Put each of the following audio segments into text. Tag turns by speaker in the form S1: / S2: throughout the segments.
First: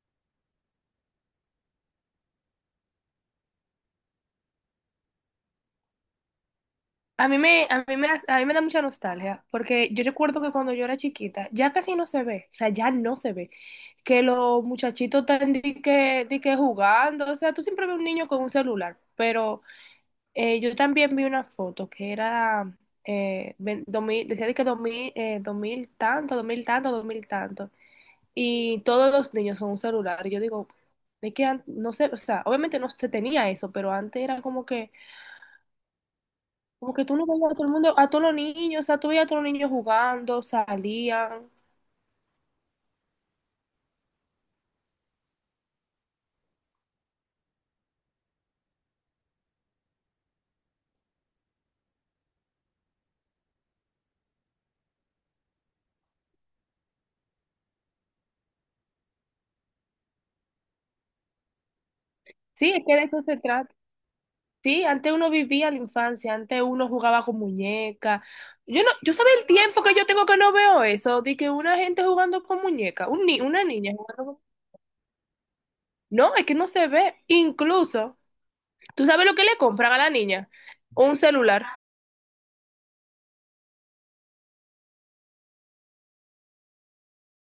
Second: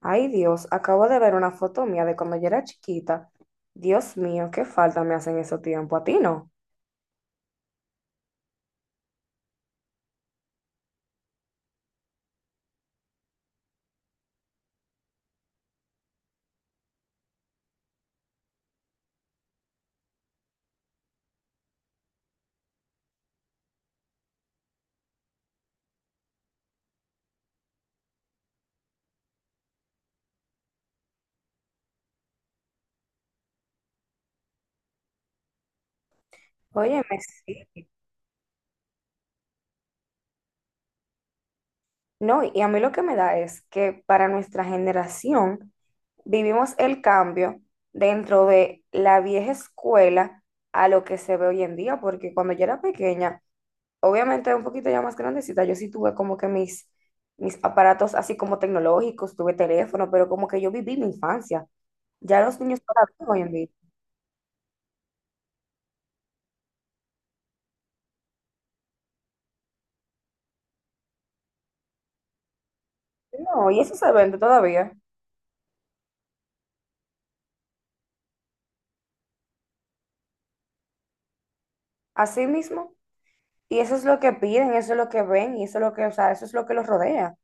S1: Ay, Dios, acabo de ver una foto mía de cuando yo era chiquita. Dios mío, qué falta me hacen esos tiempos. A ti no.
S2: A mí me, hace- a mí me da mucha nostalgia, porque yo recuerdo que cuando yo era chiquita, ya casi no se ve, o sea, ya no se ve, que los muchachitos están di que jugando. O sea, tú siempre ves un niño con un celular, pero yo también vi una foto que era, 2000 decía, de que 2000 2000 tanto, 2000 tanto, 2000 tanto, y todos los niños con un celular. Y yo digo, es que no sé, o sea, obviamente no se tenía eso, pero antes era como que tú
S1: Óyeme,
S2: no veías a
S1: sí.
S2: todo el mundo, a todos los niños. O sea, tú veías a todos los niños jugando, salían.
S1: No, y a mí lo que me da es que para nuestra generación vivimos el cambio dentro de la vieja escuela a lo que se ve hoy en día, porque cuando yo era pequeña, obviamente un poquito ya más grandecita, yo sí tuve como que mis aparatos así como tecnológicos, tuve teléfono, pero como que yo viví mi infancia. Ya los
S2: Sí,
S1: niños
S2: es
S1: no
S2: que de
S1: la
S2: eso
S1: viven
S2: se
S1: hoy en día.
S2: trata. Sí, antes uno vivía la infancia, antes uno jugaba con muñecas. Yo no, yo sabía el tiempo que yo tengo que no veo eso, de que una gente jugando con muñecas, un ni- una
S1: No, y
S2: niña
S1: eso se
S2: jugando
S1: vende
S2: con.
S1: todavía,
S2: No, es que no se ve. Incluso, ¿tú sabes lo que le compran a la niña? Un celular.
S1: así mismo. Y eso es lo que piden, eso es lo que ven, y eso es lo que, o sea, eso es lo que los rodea.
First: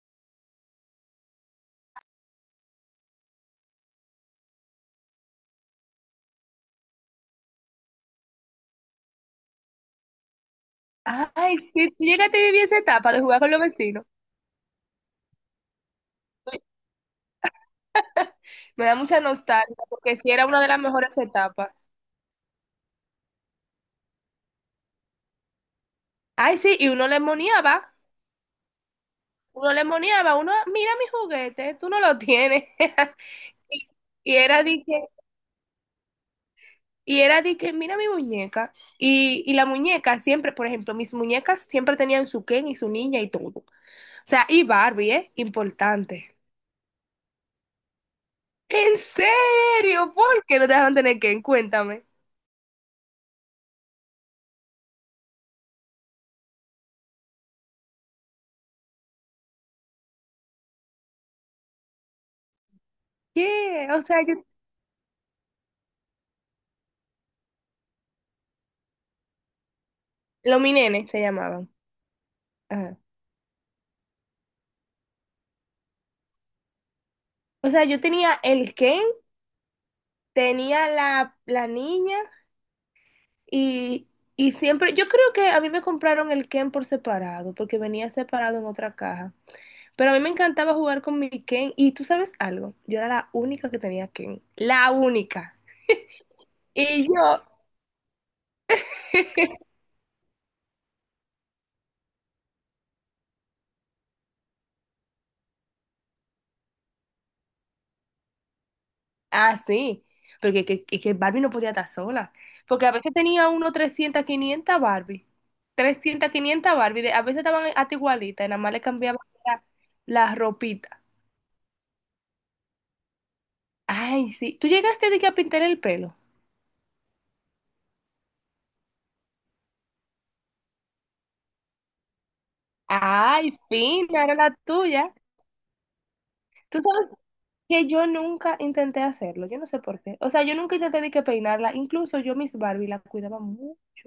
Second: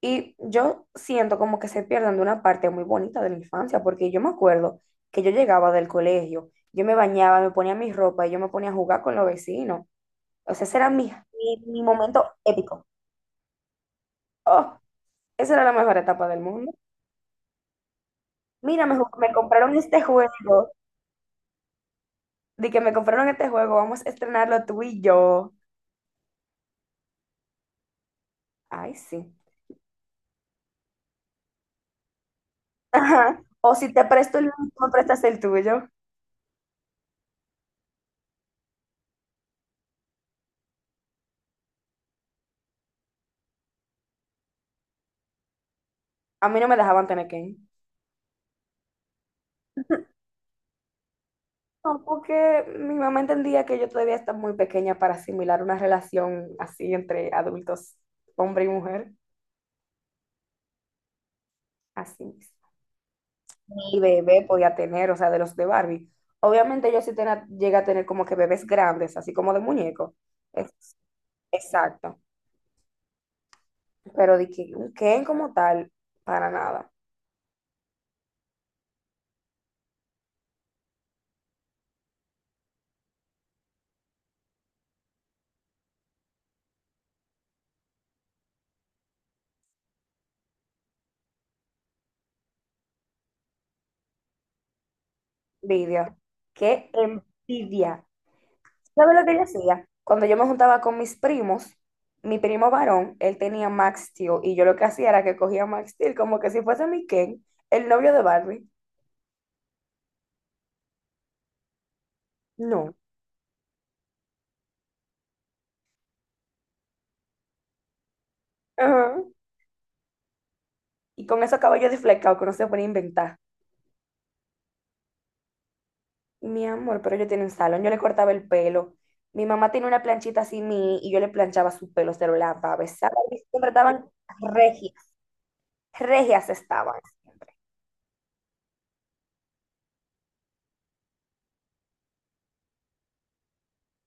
S1: Y yo siento como que se pierden de una parte muy bonita de la infancia, porque yo me acuerdo que yo llegaba del colegio, yo me bañaba, me ponía mi ropa y yo me ponía a jugar con los vecinos. O sea, ese era mi,
S2: Ay,
S1: mi, mi
S2: si tú
S1: momento
S2: llegaste a vivir esa
S1: épico.
S2: etapa de jugar con los vecinos,
S1: Oh, esa era la mejor etapa del mundo.
S2: me
S1: Mira,
S2: da mucha
S1: me compraron
S2: nostalgia,
S1: este
S2: porque sí era una de
S1: juego,
S2: las mejores etapas.
S1: de que me compraron este juego, vamos a estrenarlo tú y yo.
S2: Ay, sí, y uno le moniaba.
S1: Ay, sí.
S2: Uno le moneaba, uno, mira mi juguete, tú no lo tienes.
S1: Ajá. O
S2: Y,
S1: si te
S2: y
S1: presto el mío,
S2: era de
S1: tú me
S2: que,
S1: prestas el tuyo.
S2: y era de que, mira mi muñeca. Y la muñeca siempre, por ejemplo, mis muñecas siempre tenían su Ken y su niña y todo. O sea, y Barbie, ¿eh? Importante.
S1: A mí no me dejaban tener que ir.
S2: ¿En serio? ¿Por qué no te dejaban tener Ken?
S1: No,
S2: Cuéntame.
S1: porque mi mamá entendía que yo todavía estaba muy pequeña para asimilar una relación así entre adultos, hombre y mujer, así mismo.
S2: ¿Qué?
S1: Y
S2: O sea, yo...
S1: bebé podía tener, o sea, de los de Barbie. Obviamente yo sí tenía, llegué a tener como que bebés grandes, así como de muñeco.
S2: Los
S1: Es-
S2: mi nene se llamaban.
S1: exacto.
S2: Ajá.
S1: Pero de que un Ken como tal, para nada.
S2: O sea, yo tenía el Ken, tenía la niña. Y, y siempre, yo creo que a mí me compraron el Ken por separado, porque venía separado en otra caja. Pero a mí me encantaba jugar con mi Ken. Y tú sabes algo, yo era la única que tenía Ken. La única.
S1: Envidia. Qué
S2: Y yo,
S1: envidia. ¿Sabes lo que yo hacía? Cuando yo me juntaba con mis primos, mi primo varón, él tenía Max Steel y yo lo que hacía era que cogía Max Steel como que si fuese mi Ken, el novio de Barbie.
S2: ah, sí, porque que Barbie no podía estar sola. Porque a
S1: No.
S2: veces tenía uno 300 500 Barbie, a veces estaban hasta igualitas, y nada más le cambiaban
S1: Ajá.
S2: la, la ropita.
S1: Y con esos cabellos deflecados que no se pueden inventar.
S2: Ay, sí. ¿Tú llegaste de que a pintar el pelo?
S1: Mi amor, pero yo tenía un salón, yo le cortaba el pelo. Mi mamá tenía una planchita así mini y yo le planchaba su pelo, se lo lavaba, besaba. Y
S2: Ay,
S1: siempre estaban
S2: fina, era la
S1: regias,
S2: tuya.
S1: regias
S2: Tú
S1: estaban.
S2: sabes que yo nunca intenté hacerlo, yo no sé por qué. O sea, yo nunca intenté de que peinarla, incluso yo mis Barbie la cuidaba mucho.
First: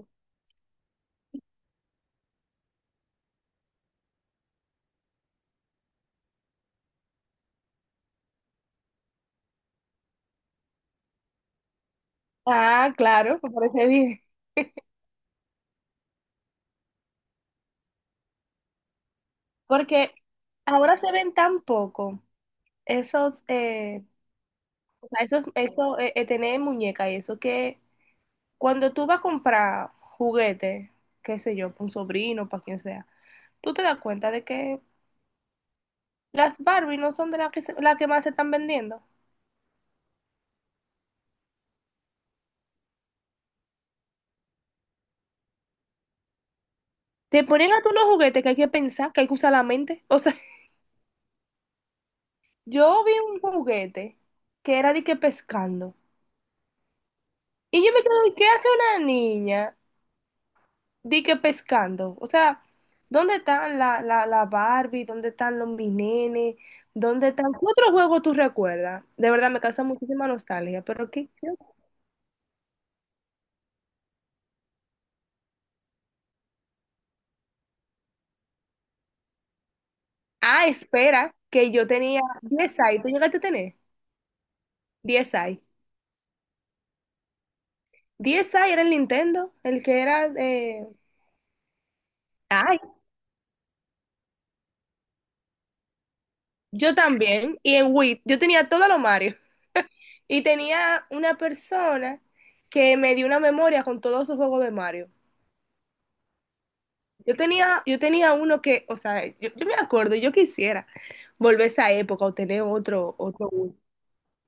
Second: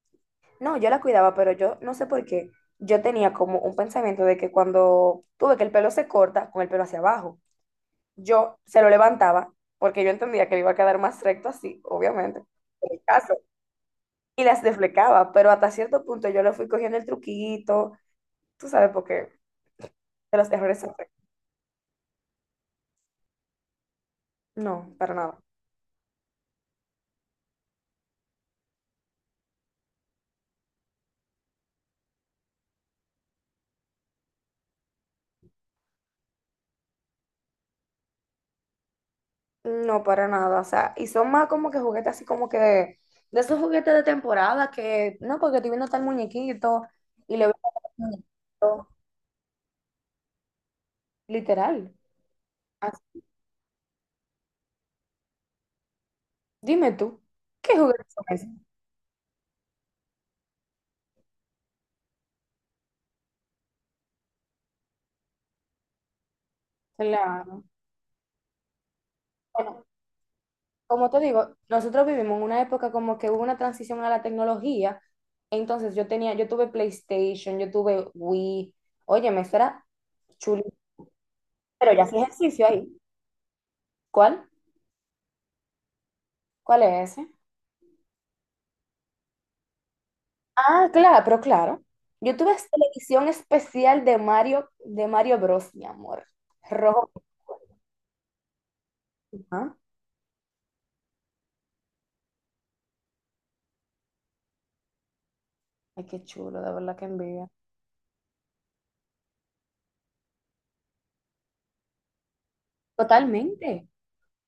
S1: No, yo la cuidaba, pero yo no sé por qué. Yo tenía como un pensamiento de que cuando tuve que el pelo se corta, con el pelo hacia abajo, yo se lo levantaba porque yo entendía que le iba a quedar más recto así, obviamente,
S2: Ah,
S1: en el caso.
S2: claro, me parece bien.
S1: Y las deflecaba, pero hasta cierto punto yo le fui cogiendo el truquito, tú sabes, porque
S2: Porque
S1: de los errores se
S2: ahora
S1: aprende.
S2: se ven tan poco esos,
S1: No,
S2: o
S1: para
S2: sea,
S1: nada.
S2: tener muñeca y eso, que cuando tú vas a comprar juguete, qué sé yo, para un sobrino, para quien sea, tú te das cuenta de que las Barbie no son de las que, la que más se están vendiendo.
S1: No, para nada. O sea, y son más como que juguetes así como que de esos juguetes de temporada que, no, porque estoy viendo tal muñequito y
S2: Te
S1: le veo
S2: ponen a
S1: tal
S2: todos los juguetes que hay que
S1: muñequito,
S2: pensar, que hay que usar la mente. O sea,
S1: literal. Ah,
S2: yo vi un juguete que era de que pescando.
S1: dime tú, ¿qué
S2: Y yo me
S1: juguetes son
S2: quedé, ¿qué
S1: esos?
S2: hace una niña de que pescando? O sea, ¿dónde están la Barbie? ¿Dónde están los mi nenes? ¿Dónde están? ¿Qué
S1: Claro.
S2: otro juego tú recuerdas? De verdad me causa
S1: Bueno,
S2: muchísima nostalgia,
S1: como
S2: pero
S1: te
S2: ¿qué?
S1: digo, nosotros vivimos en una época como que hubo una transición a la tecnología. Entonces yo tenía, yo tuve PlayStation, yo tuve Wii. Oye, me era chulo.
S2: Ah, espera, que yo
S1: Pero ya hacía
S2: tenía
S1: ejercicio
S2: 10
S1: ahí.
S2: ahí. ¿Tú llegaste a tener?
S1: ¿Cuál?
S2: 10 ahí.
S1: ¿Cuál es ese?
S2: 10 ahí era el Nintendo, el que era...
S1: Ah, claro, pero claro. Yo tuve televisión especial de Mario Bros, mi amor.
S2: Yo
S1: Rojo.
S2: también, y en Wii, yo tenía todos los Mario.
S1: Ah,
S2: Y tenía una persona que me dio una memoria con todos sus juegos de Mario.
S1: ay, qué chulo, de verdad que
S2: Yo
S1: envidia.
S2: tenía, yo tenía uno que, o sea, yo me acuerdo, yo quisiera volver a esa época o tener otro Wii.
S1: Totalmente.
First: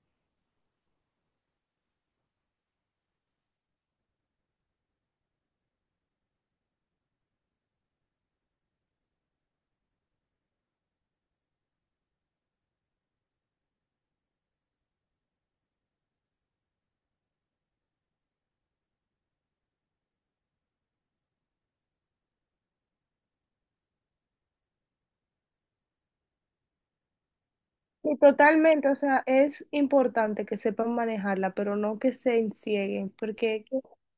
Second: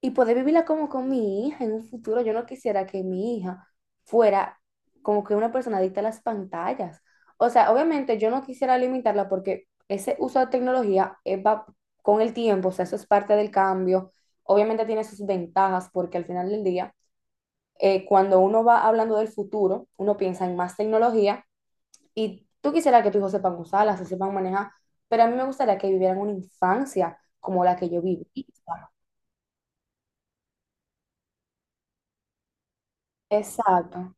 S1: Y poder vivirla como con mi hija en un futuro. Yo no quisiera que mi hija fuera como que una persona adicta a las pantallas. O sea, obviamente yo no quisiera limitarla porque ese uso de tecnología va con el tiempo, o sea, eso es parte del cambio. Obviamente tiene sus ventajas porque al final del día, cuando uno va hablando del futuro, uno piensa en más tecnología y tú quisieras que tus hijos sepan usarla, se sepan manejar, pero a mí me gustaría que vivieran una infancia como la que yo
S2: Y
S1: viví.
S2: totalmente, o sea, es importante que sepan manejarla, pero no que se encieguen, porque
S1: Exacto.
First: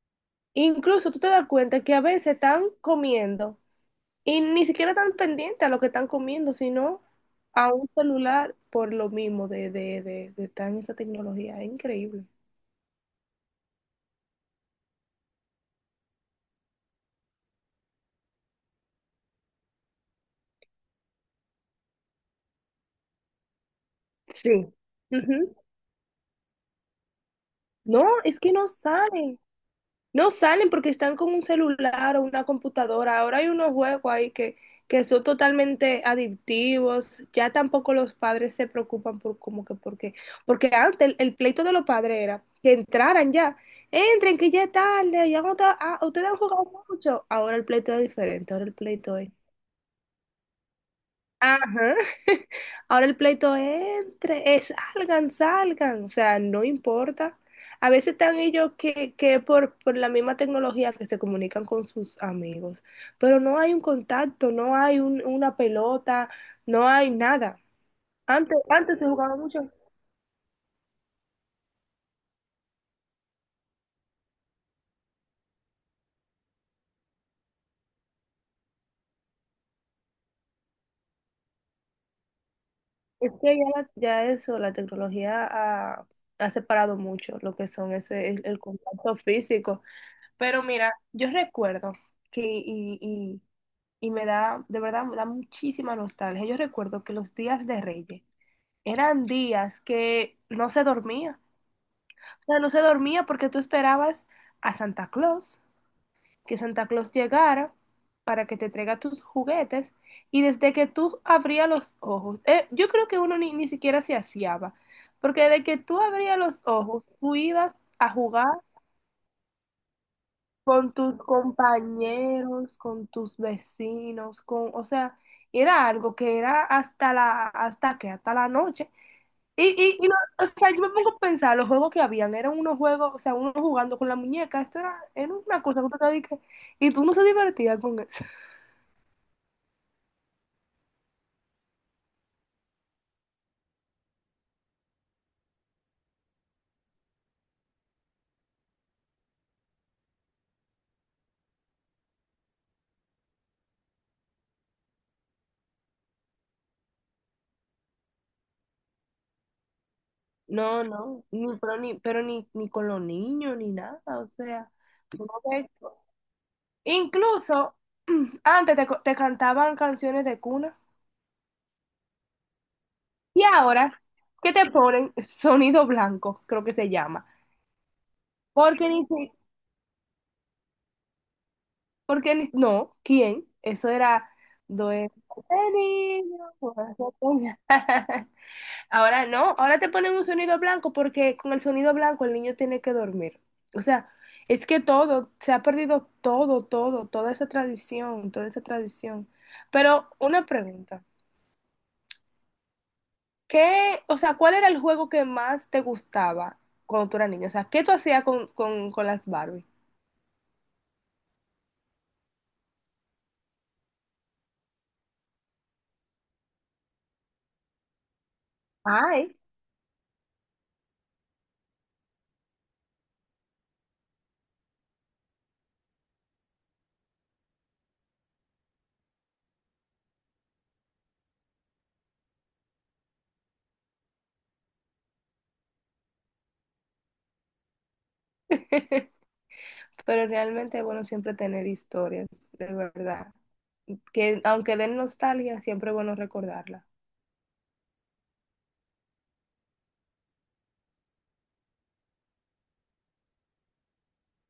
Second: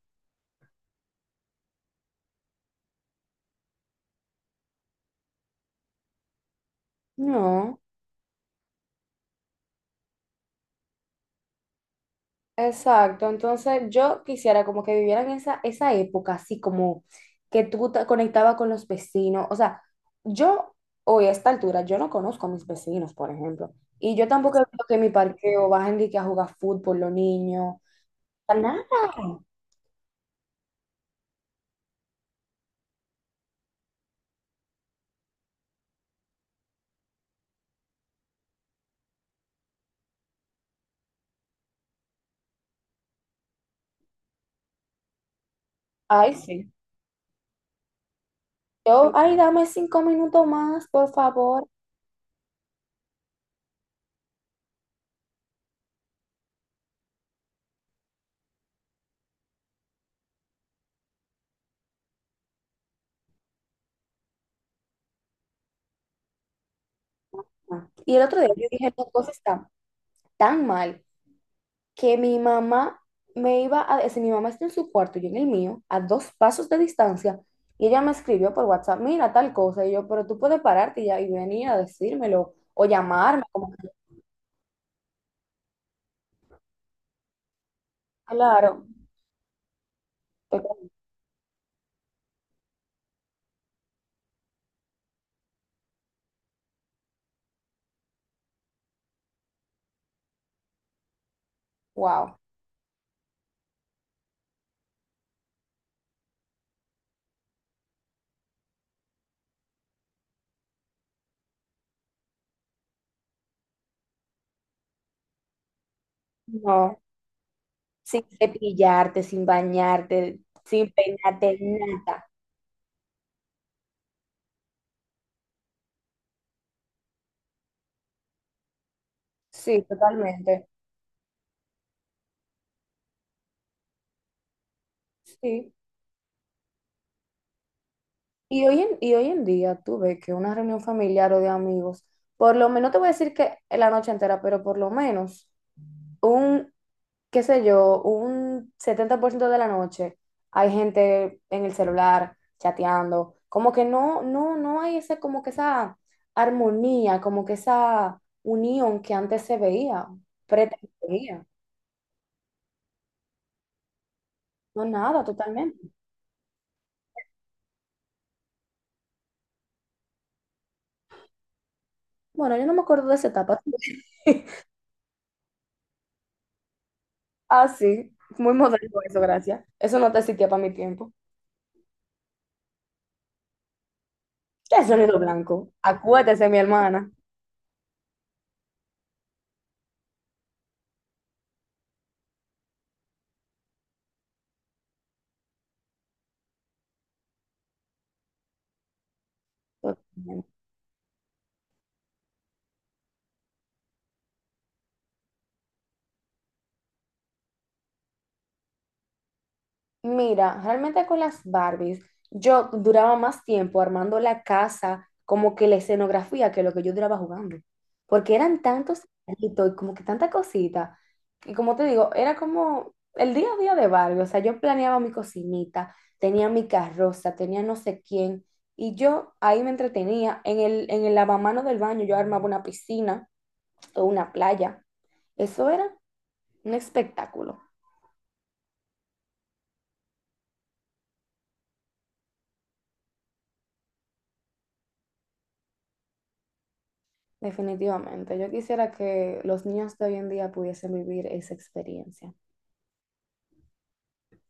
S2: incluso tú te das cuenta que a veces están comiendo. Y ni siquiera están pendientes a lo que están comiendo, sino a
S1: No.
S2: un celular por lo mismo de estar en esa tecnología. Es increíble.
S1: Exacto, entonces yo quisiera como que vivieran esa, esa época, así como que tú te conectabas con los vecinos. O sea, yo hoy a esta altura, yo no conozco a mis vecinos, por ejemplo, y yo tampoco veo
S2: Sí.
S1: que en mi
S2: Ujú.
S1: parqueo bajen de que a jugar fútbol los niños. O
S2: No, es que
S1: sea,
S2: no
S1: nada.
S2: salen. No salen porque están con un celular o una computadora. Ahora hay unos juegos ahí que son totalmente adictivos. Ya tampoco los padres se preocupan por como que porque. Porque antes el pleito de los padres era que entraran ya. Entren, que ya es tarde, ya no está- ah, ustedes
S1: Ay,
S2: han jugado
S1: sí.
S2: mucho. Ahora el pleito es diferente, ahora el
S1: Yo,
S2: pleito es.
S1: ay, dame 5 minutos más, por favor.
S2: Ajá. Ahora el pleito entre, salgan, salgan, o sea, no importa. A veces están ellos que por la misma tecnología que se comunican con sus amigos, pero no hay un contacto, no hay una pelota, no hay nada.
S1: Y el otro día
S2: Antes,
S1: yo dije,
S2: antes
S1: no,
S2: se
S1: cosa
S2: jugaba
S1: está
S2: mucho.
S1: tan mal que mi mamá me iba a decir, mi mamá está en su cuarto, yo en el mío, a dos pasos de distancia, y ella me escribió por WhatsApp, mira tal cosa, y yo, pero tú puedes pararte y, ya, y venir a decírmelo o
S2: Es
S1: llamarme,
S2: que ya,
S1: como que,
S2: ya eso, la tecnología ha separado mucho lo que son el
S1: claro,
S2: contacto físico. Pero
S1: pero,
S2: mira, yo recuerdo que, de verdad, me da muchísima nostalgia. Yo recuerdo que los días de Reyes eran días que no se dormía.
S1: wow,
S2: O sea, no se dormía porque tú esperabas a Santa Claus, que Santa Claus llegara para que te traiga tus juguetes. Y desde que tú abrías los ojos, yo creo que uno ni siquiera se aseaba, porque desde que tú abrías los
S1: no,
S2: ojos, tú ibas a
S1: sin
S2: jugar
S1: cepillarte, sin bañarte, sin
S2: con tus
S1: peinarte, nada.
S2: compañeros, con tus vecinos, con, o sea, era algo que era hasta la noche. Y,
S1: Sí,
S2: y, y no, o
S1: totalmente.
S2: sea, yo me pongo a pensar, los juegos que habían, eran unos juegos, o sea, uno jugando con la muñeca, esto era una
S1: Sí.
S2: cosa que tú te dedicas, y tú no se divertías con eso.
S1: Y hoy y hoy en día tú ves que una reunión familiar o de amigos, por lo menos, no te voy a decir que la noche entera, pero por lo menos un, qué sé yo, un 70% de la noche hay gente en el celular chateando, como que no, no, no hay ese, como que esa armonía, como que esa unión que antes se veía,
S2: No, no,
S1: pretendía,
S2: ni con los niños, ni nada. O sea,
S1: no
S2: tú
S1: nada,
S2: no ves-
S1: totalmente.
S2: incluso, antes te cantaban canciones de cuna.
S1: Bueno, yo no me acuerdo de esa
S2: Y
S1: etapa.
S2: ahora, ¿qué te ponen? Sonido blanco, creo que se llama.
S1: Ah, sí, muy
S2: Porque
S1: moderno
S2: ni
S1: eso,
S2: si-
S1: gracias. Eso no te existía para mi tiempo.
S2: porque ni- no, ¿quién? Eso era
S1: ¿Qué
S2: duerme,
S1: sonido blanco?
S2: niño,
S1: Acuérdese, mi hermana.
S2: duerme. Ahora no, ahora te ponen un sonido blanco porque con el sonido blanco el niño tiene que dormir. O sea, es que todo, se ha perdido todo, todo, toda esa tradición, toda esa tradición. Pero una pregunta. ¿O sea, cuál era el juego que más te gustaba cuando tú eras niña? O sea, ¿qué tú hacías con, las Barbie?
S1: Mira, realmente con las Barbies, yo duraba más tiempo armando la casa, como que la escenografía, que lo que yo duraba jugando. Porque eran tantos
S2: Ay.
S1: detallitos y como que tanta cosita. Y como te digo, era como el día a día de Barbie. O sea, yo planeaba mi cocinita, tenía mi carroza, tenía no sé quién. Y yo ahí me entretenía. En el lavamanos del baño yo armaba una piscina o una playa. Eso era un espectáculo.
S2: Pero realmente es bueno siempre tener historias, de verdad. Que aunque den nostalgia, siempre es bueno recordarla.
S1: Definitivamente, yo quisiera que los niños de hoy en día pudiesen vivir esa experiencia.